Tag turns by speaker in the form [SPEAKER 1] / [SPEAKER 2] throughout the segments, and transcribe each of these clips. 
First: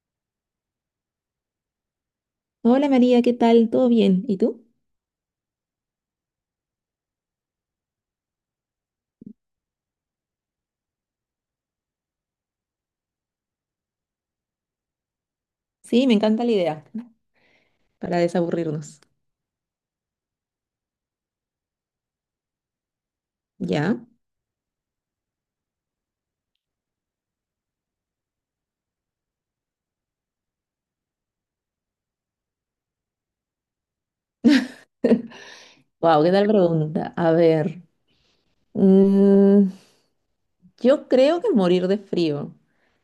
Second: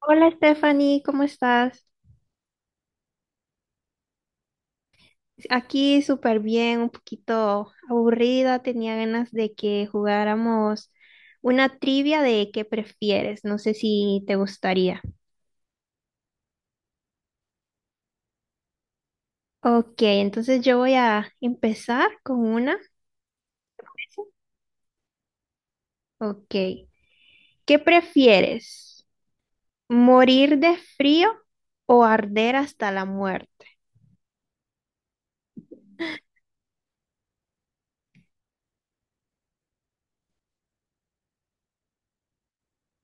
[SPEAKER 1] Hola Stephanie, ¿cómo estás?
[SPEAKER 2] Hola María, ¿qué tal? ¿Todo bien? ¿Y tú?
[SPEAKER 1] Aquí súper bien, un poquito aburrida, tenía ganas de que jugáramos una trivia de qué prefieres, no sé si te gustaría.
[SPEAKER 2] Sí, me encanta la idea. Para desaburrirnos.
[SPEAKER 1] Ok, entonces yo voy a empezar con una.
[SPEAKER 2] ¿Ya?
[SPEAKER 1] Ok, ¿qué prefieres? ¿Morir de frío o arder hasta la muerte?
[SPEAKER 2] Wow, ¿qué tal pregunta? A ver. mm, yo creo que morir de frío.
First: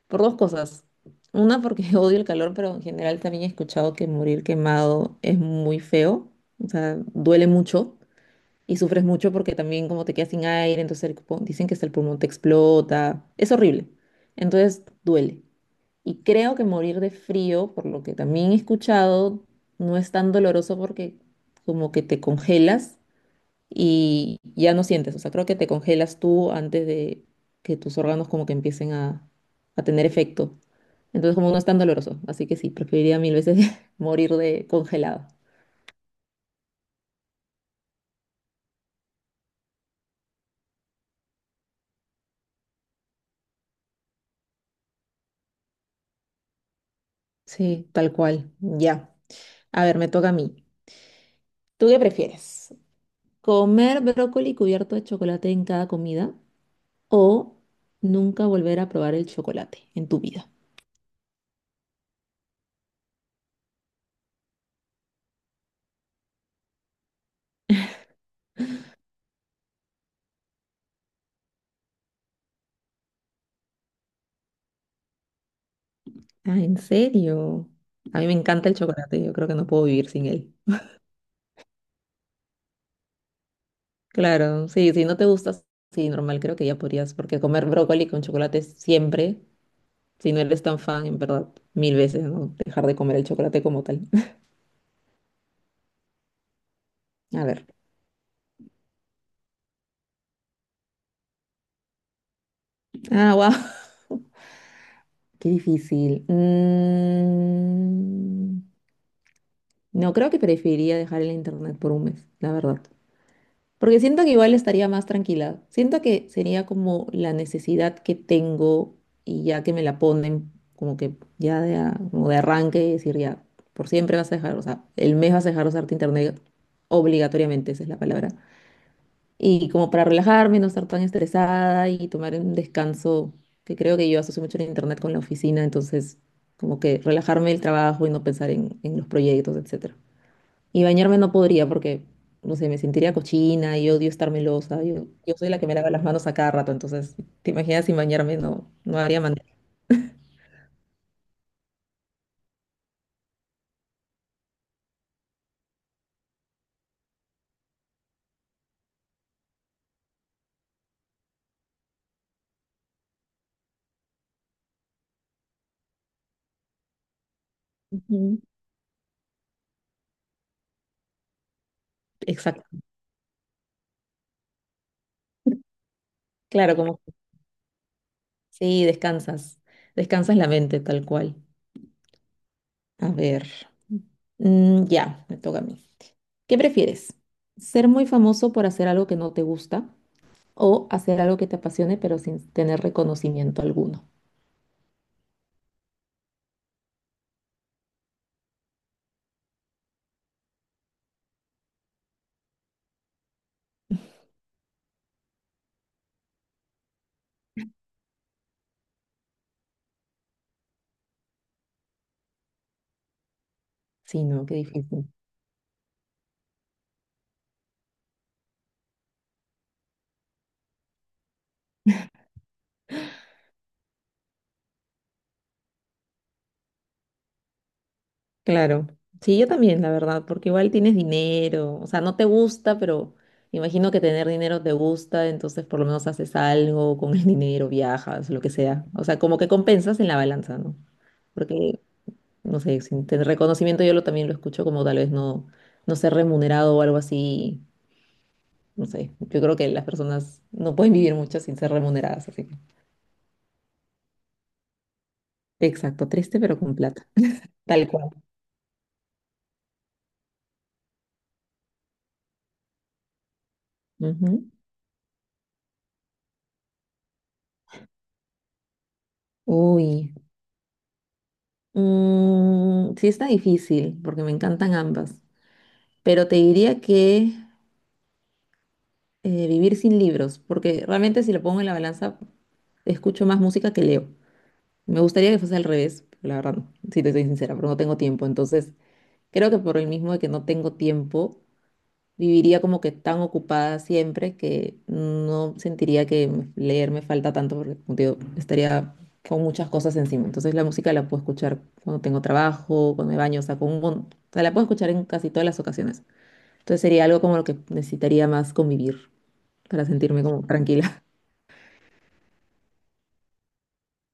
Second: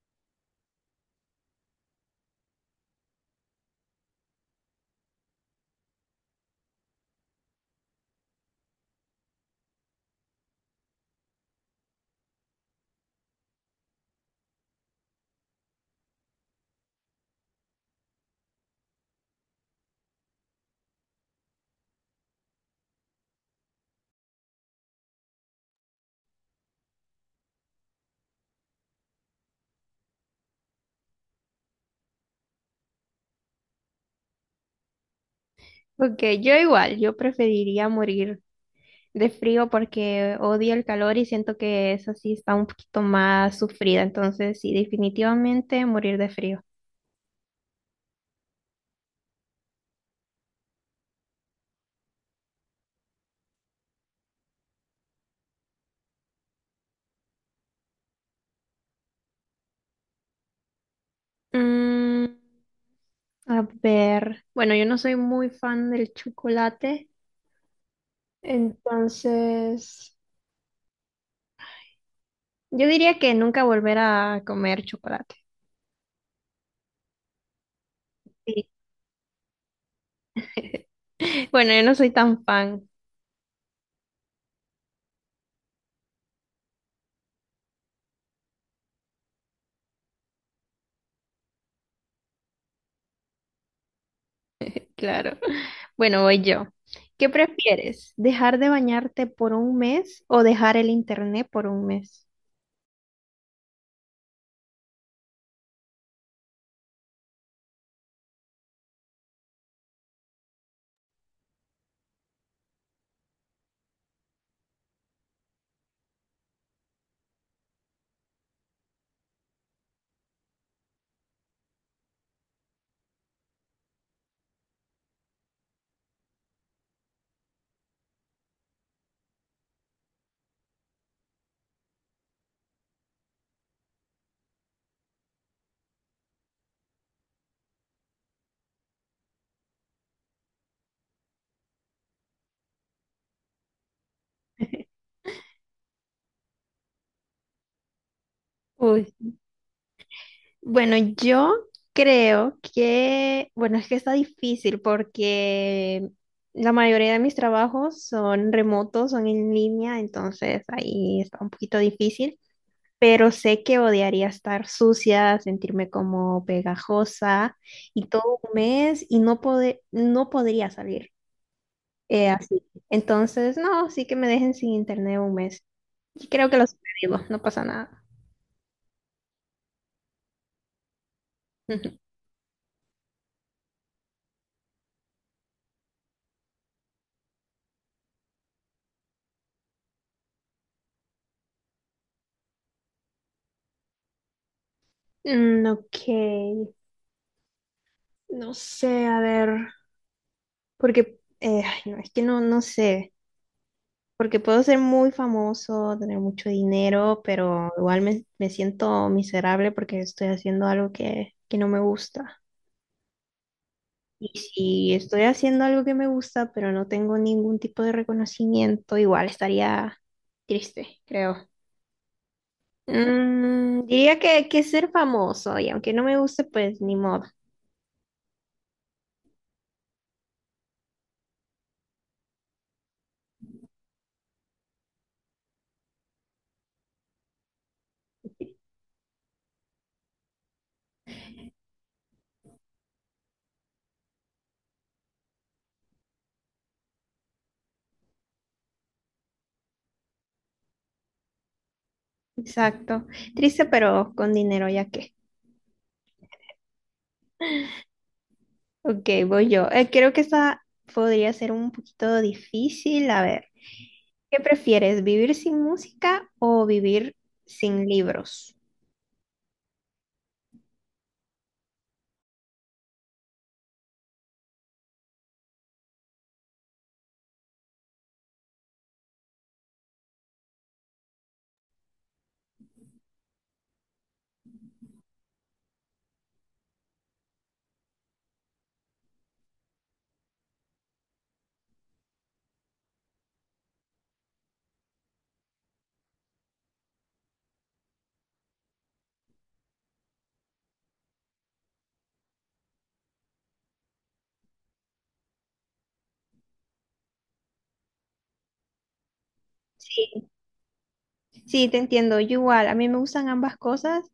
[SPEAKER 2] Por dos cosas. Una, porque odio el calor, pero en general también he escuchado que morir quemado es muy feo. O sea, duele mucho y sufres mucho porque también como te quedas sin aire, entonces dicen que hasta el pulmón te explota. Es horrible. Entonces duele. Y creo que morir de frío, por lo que también he escuchado, no es tan doloroso porque como que te congelas y ya no sientes. O sea, creo que te congelas tú antes de que tus órganos como que empiecen a tener efecto. Entonces como no es tan doloroso. Así que sí, preferiría mil veces morir de congelado.
[SPEAKER 1] Ok, yo igual, yo preferiría morir de frío porque odio el calor y siento que esa sí está un poquito más sufrida. Entonces, sí, definitivamente morir de frío.
[SPEAKER 2] Sí, tal cual. Ya. A ver, me toca a mí. ¿Tú qué prefieres? ¿Comer brócoli cubierto de chocolate en cada comida o nunca volver a probar el chocolate en tu vida?
[SPEAKER 1] Mm, a ver, bueno, yo no soy muy fan del chocolate, entonces yo diría que nunca volver a comer chocolate.
[SPEAKER 2] Ah, ¿en serio? A mí me
[SPEAKER 1] Sí.
[SPEAKER 2] encanta el chocolate, yo creo que no puedo vivir sin él.
[SPEAKER 1] Bueno, yo no soy tan fan,
[SPEAKER 2] Claro, sí, si no te gusta, sí, normal, creo que ya podrías, porque comer brócoli con chocolate siempre, si no eres tan fan, en verdad, mil veces, ¿no? Dejar de comer el chocolate como tal.
[SPEAKER 1] claro. Bueno, voy yo. ¿Qué
[SPEAKER 2] A ver.
[SPEAKER 1] prefieres? ¿Dejar de bañarte por un mes o dejar el internet por un mes?
[SPEAKER 2] Ah, wow, qué difícil. No, creo que preferiría dejar el internet por un mes, la verdad. Porque siento que igual estaría más tranquila. Siento que sería como la necesidad que tengo y ya que me la ponen como que ya como de arranque, decir ya, por siempre vas a dejar, o sea, el mes vas a dejar de usarte internet obligatoriamente, esa es la palabra. Y como para relajarme, no estar tan estresada y tomar un descanso, que creo que yo asocio mucho el internet con la oficina, entonces como que relajarme el trabajo y no pensar en los proyectos, etcétera. Y bañarme no podría porque, no sé, me sentiría cochina y odio estar melosa. Yo soy la que me lava las manos a cada rato, entonces, ¿te imaginas sin bañarme? No, no
[SPEAKER 1] Uy.
[SPEAKER 2] haría manera.
[SPEAKER 1] Bueno, yo creo que, bueno, es que está difícil porque la mayoría de mis trabajos son remotos, son en línea, entonces ahí está un poquito difícil, pero sé que odiaría estar sucia, sentirme como pegajosa y
[SPEAKER 2] Ujú.
[SPEAKER 1] todo un mes y no podría salir así.
[SPEAKER 2] Exacto.
[SPEAKER 1] Entonces, no, sí que me dejen sin internet un mes. Y creo que lo
[SPEAKER 2] Claro, como
[SPEAKER 1] sobrevivo, no pasa nada.
[SPEAKER 2] sí, descansas. Descansas la mente, tal cual. A ver. Mm, ya, me toca a mí. ¿Qué prefieres? ¿Ser muy famoso por hacer algo que no te gusta o hacer algo que te apasione pero sin tener reconocimiento alguno?
[SPEAKER 1] Mm, ok. No sé, a ver, porque ay, no, es que no, no sé, porque puedo ser muy famoso, tener mucho dinero, pero igual me siento miserable porque estoy haciendo algo que no me gusta.
[SPEAKER 2] Sí,
[SPEAKER 1] Y
[SPEAKER 2] no, qué
[SPEAKER 1] si
[SPEAKER 2] difícil.
[SPEAKER 1] estoy haciendo algo que me gusta, pero no tengo ningún tipo de reconocimiento, igual estaría triste, creo. Mm, diría que ser famoso, y aunque no me guste, pues ni modo.
[SPEAKER 2] Claro, sí, yo también, la verdad, porque igual tienes dinero, o sea, no te gusta, pero imagino que tener dinero te gusta, entonces por lo menos haces algo con el dinero, viajas, lo que sea, o sea, como que compensas en la balanza, ¿no? Porque, no sé, sin tener reconocimiento también lo escucho como tal vez no, no ser remunerado o algo así, no sé, yo creo que las personas no pueden vivir mucho sin ser remuneradas, así que,
[SPEAKER 1] Exacto. Triste, pero con dinero, ya que.
[SPEAKER 2] exacto, triste pero con plata, tal cual.
[SPEAKER 1] Ok, voy yo. Creo que esta podría ser un poquito difícil. A ver, ¿qué
[SPEAKER 2] Ujú.
[SPEAKER 1] prefieres, vivir sin música o vivir sin libros?
[SPEAKER 2] Uy. Mm, sí está difícil, porque me encantan ambas, pero te diría que vivir sin libros, porque realmente si lo pongo en la balanza, escucho más música que leo. Me gustaría que fuese al revés, pero la verdad, no, si te soy sincera, pero no tengo tiempo. Entonces, creo que por el mismo de que no tengo tiempo, viviría como que tan ocupada siempre que no sentiría que leer me falta tanto porque como te digo, estaría con muchas cosas encima. Entonces la música la puedo escuchar cuando tengo trabajo, cuando me baño, o sea, o sea, la puedo escuchar en casi todas las ocasiones. Entonces sería algo como lo que necesitaría más convivir para sentirme
[SPEAKER 1] Sí,
[SPEAKER 2] como tranquila.
[SPEAKER 1] sí, te entiendo. Yo igual, a mí me gustan ambas cosas,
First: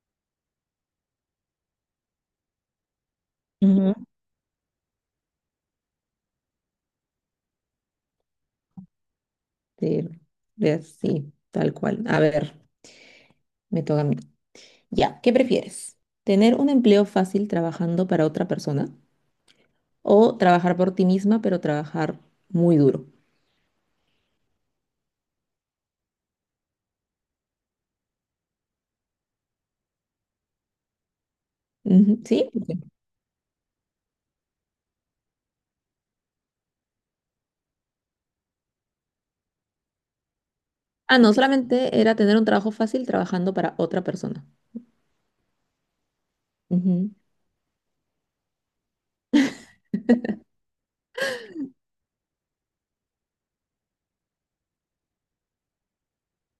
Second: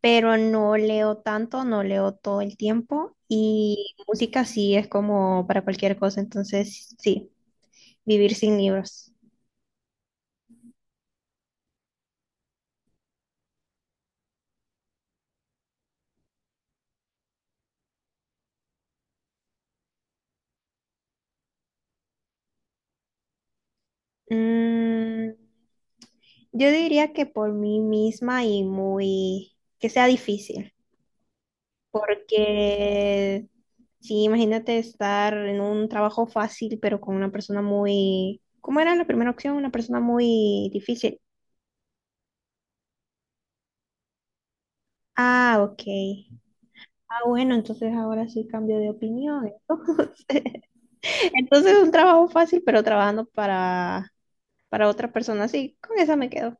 [SPEAKER 1] pero no leo tanto, no leo todo el tiempo
[SPEAKER 2] Ujú.
[SPEAKER 1] y música sí es como para cualquier cosa, entonces sí, vivir sin libros.
[SPEAKER 2] Sí, sí, tal cual. A ver, me toca a mí. Ya, ¿qué prefieres? ¿Tener un empleo fácil trabajando para otra persona o trabajar por ti misma, pero trabajar muy duro.
[SPEAKER 1] Mm, yo diría que por mí misma y muy, que sea difícil,
[SPEAKER 2] Ujú, ¿sí? Ok.
[SPEAKER 1] porque sí, imagínate estar en un trabajo fácil, pero con una persona muy, ¿cómo era la primera opción? Una persona muy
[SPEAKER 2] Ah,
[SPEAKER 1] difícil.
[SPEAKER 2] no, solamente era tener un trabajo fácil trabajando para otra persona.
[SPEAKER 1] Ah, ok.
[SPEAKER 2] Ujú.
[SPEAKER 1] Ah, bueno, entonces ahora sí cambio de opinión. Entonces un trabajo fácil, pero trabajando para otra persona, sí, con esa me quedo.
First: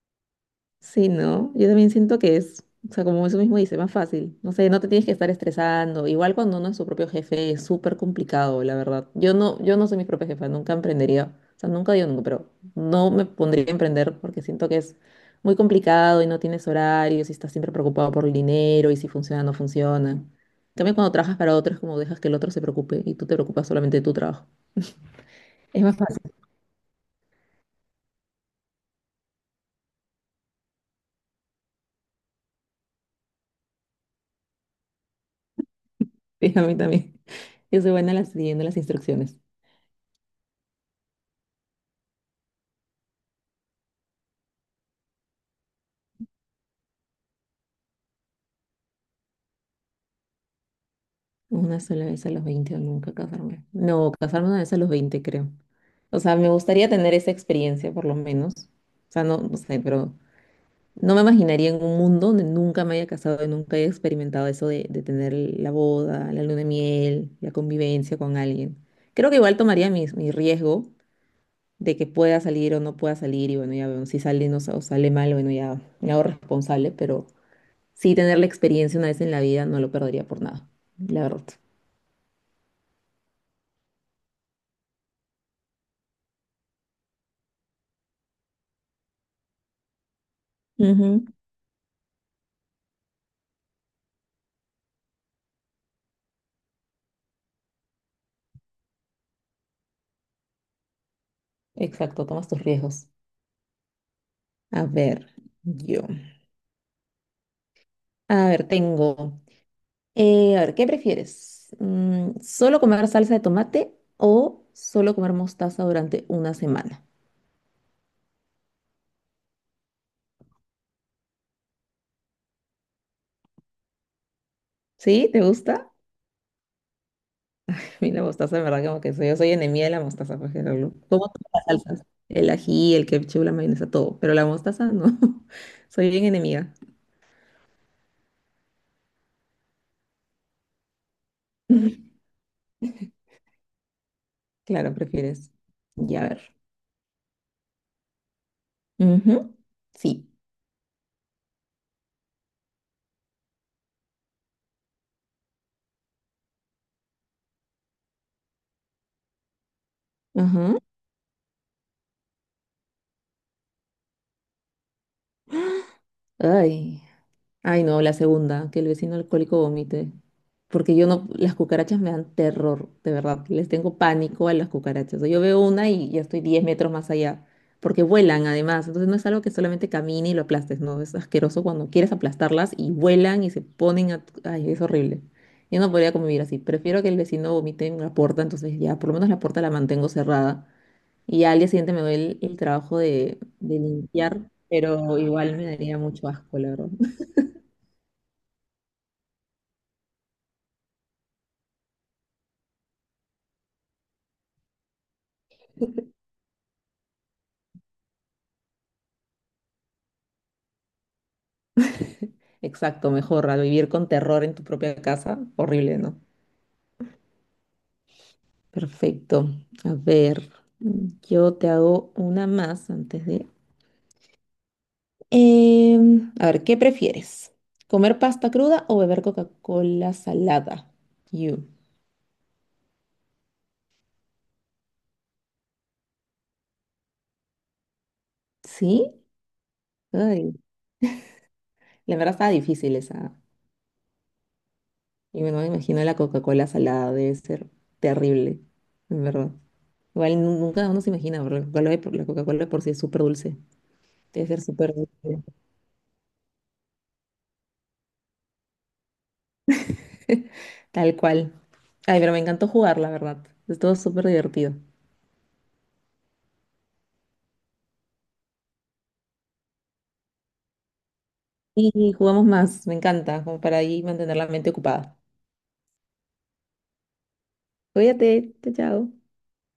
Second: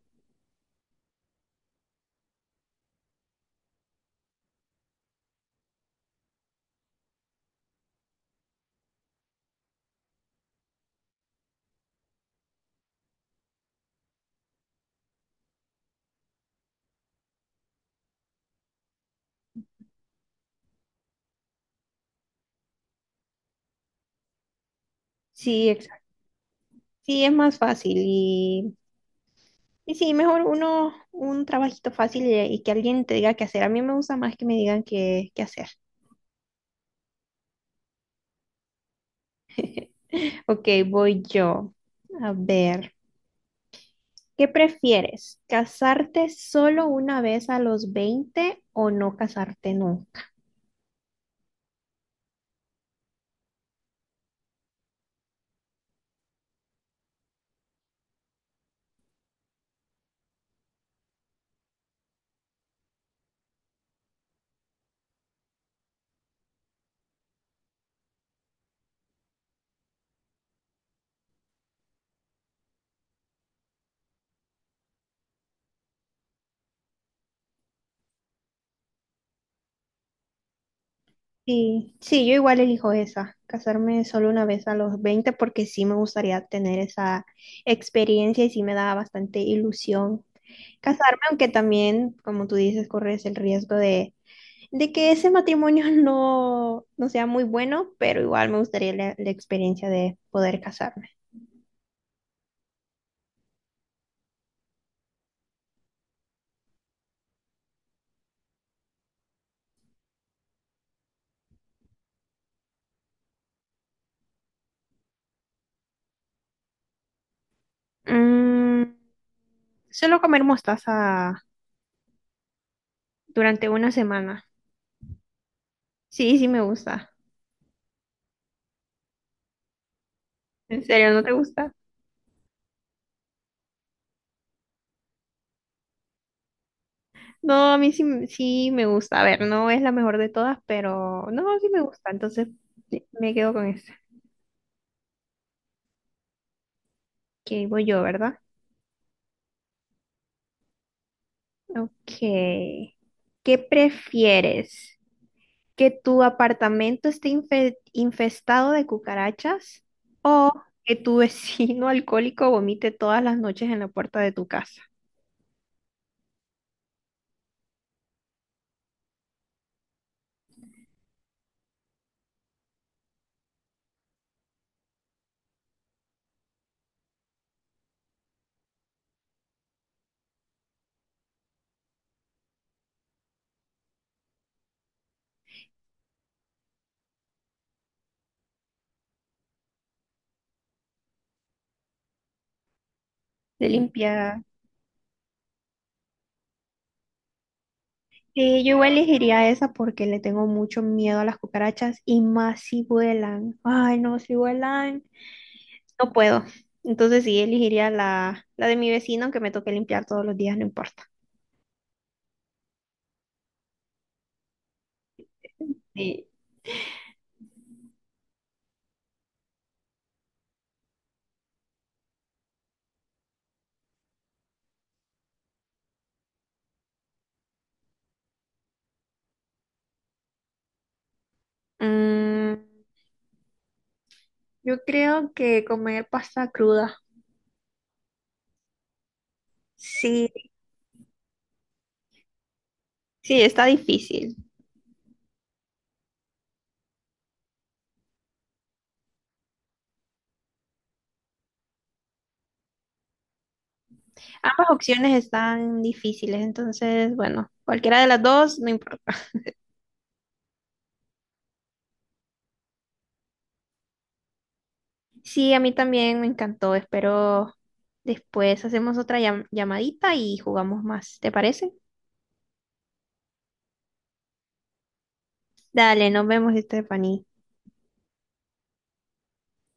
[SPEAKER 2] Sí, ¿no? Yo también siento que es, o sea, como eso mismo dice, más fácil. No sé, no te tienes que estar estresando. Igual cuando uno es su propio jefe es súper complicado, la verdad. Yo no soy mi propia jefa, nunca emprendería. O sea, nunca digo nunca, pero no me pondría a emprender porque siento que es muy complicado y no tienes horarios y estás siempre preocupado por el dinero y si funciona o no funciona. En cambio, cuando trabajas para otros, como dejas que el otro se preocupe y tú te preocupas solamente de tu trabajo.
[SPEAKER 1] Sí,
[SPEAKER 2] Es
[SPEAKER 1] exacto.
[SPEAKER 2] más fácil.
[SPEAKER 1] Sí, es más fácil y sí, mejor uno, un trabajito fácil y que alguien te diga qué hacer. A mí me gusta más que me digan qué hacer.
[SPEAKER 2] Sí, a mí también. Yo soy buena siguiendo las instrucciones.
[SPEAKER 1] Ok, voy yo. A ver, ¿qué prefieres? ¿Casarte solo una vez a los 20 o no casarte nunca?
[SPEAKER 2] Una sola vez a los 20 o nunca casarme. No, casarme una vez a los 20 creo. O sea, me gustaría tener esa experiencia, por lo menos. O sea, no, no sé, pero no me imaginaría en un mundo donde nunca me haya casado y nunca haya experimentado eso de tener la boda, la luna de miel, la convivencia con alguien. Creo que igual tomaría mi riesgo de que pueda salir o no pueda salir y bueno, ya veo, si sale no, sa- o sale mal, bueno, ya me hago responsable, pero sí tener la experiencia una vez en la vida no lo perdería por nada, la verdad.
[SPEAKER 1] Sí, sí, yo igual elijo esa, casarme solo una vez a los 20 porque sí me gustaría tener esa experiencia y sí me da bastante ilusión casarme, aunque también, como tú dices, corres el riesgo de que ese matrimonio no sea muy bueno, pero igual me gustaría la experiencia de poder casarme.
[SPEAKER 2] Exacto, tomas tus riesgos. A ver, yo. A ver, tengo. ¿Qué prefieres? Mm, ¿solo comer salsa de tomate o solo comer mostaza durante una semana?
[SPEAKER 1] Mm, solo comer mostaza durante una semana.
[SPEAKER 2] ¿Sí? ¿Te gusta?
[SPEAKER 1] Sí, sí me gusta.
[SPEAKER 2] A mí la mostaza, en verdad, como que soy, yo soy enemiga de la mostaza, porque
[SPEAKER 1] ¿En serio no
[SPEAKER 2] como
[SPEAKER 1] te
[SPEAKER 2] todas
[SPEAKER 1] gusta?
[SPEAKER 2] las salsas. El ají, el ketchup, la mayonesa, todo. Pero la mostaza no. Soy bien enemiga.
[SPEAKER 1] No, a mí sí, sí me gusta. A ver, no es la mejor de todas, pero no, sí me gusta. Entonces sí, me quedo con esta.
[SPEAKER 2] Claro, prefieres. Ya, a ver.
[SPEAKER 1] Que voy yo, ¿verdad?
[SPEAKER 2] Ujú, sí.
[SPEAKER 1] Ok. ¿Qué prefieres? Que tu apartamento infestado de cucarachas o
[SPEAKER 2] Ajá.
[SPEAKER 1] que tu vecino alcohólico vomite todas las noches en la puerta de tu casa.
[SPEAKER 2] Ay. Ay, no, la segunda, que el vecino alcohólico vomite. Porque yo no, las cucarachas me dan terror, de verdad. Les tengo pánico a las cucarachas. O sea, yo veo una y ya estoy 10 metros más allá. Porque vuelan además. Entonces no es algo que solamente camine y lo aplastes, no. Es asqueroso cuando quieres aplastarlas y vuelan y se ponen a... Ay, es horrible. Yo no podría convivir así. Prefiero que el vecino vomite en la puerta, entonces ya, por lo menos la puerta la mantengo cerrada. Y ya al día siguiente me doy el trabajo
[SPEAKER 1] De
[SPEAKER 2] de
[SPEAKER 1] limpiar.
[SPEAKER 2] limpiar, pero igual me daría mucho asco, la verdad.
[SPEAKER 1] Sí, yo igual elegiría esa porque le tengo mucho miedo a las cucarachas y más si vuelan. Ay, no, si vuelan, no puedo. Entonces sí, elegiría la de mi vecino, aunque me toque limpiar todos los días, no importa.
[SPEAKER 2] Exacto, mejor, al vivir con terror en tu propia casa, horrible, ¿no?
[SPEAKER 1] Sí.
[SPEAKER 2] Perfecto. A ver, yo te hago una más antes de... Em, a ver, ¿qué prefieres? ¿Comer pasta cruda o beber Coca-Cola salada? You.
[SPEAKER 1] Mm, yo creo que comer pasta cruda.
[SPEAKER 2] ¿Sí?
[SPEAKER 1] Sí,
[SPEAKER 2] Ay, la verdad estaba difícil esa.
[SPEAKER 1] sí, está difícil.
[SPEAKER 2] Y bueno, me imagino la Coca-Cola salada debe ser terrible, en verdad. Igual nunca uno se imagina, porque la Coca-Cola de por sí es súper dulce. Debe ser
[SPEAKER 1] Ambas
[SPEAKER 2] súper
[SPEAKER 1] opciones
[SPEAKER 2] dulce.
[SPEAKER 1] están difíciles, entonces, bueno, cualquiera de las dos, no importa.
[SPEAKER 2] Tal cual. Ay, pero me encantó jugar, la verdad. Estuvo súper divertido.
[SPEAKER 1] Sí, a mí también me encantó. Espero después hacemos otra llamadita y jugamos más. ¿Te parece?
[SPEAKER 2] Y jugamos más, me encanta, como para ahí mantener la mente ocupada.
[SPEAKER 1] Dale, nos vemos, Stephanie.
[SPEAKER 2] Cuídate, chao, chao.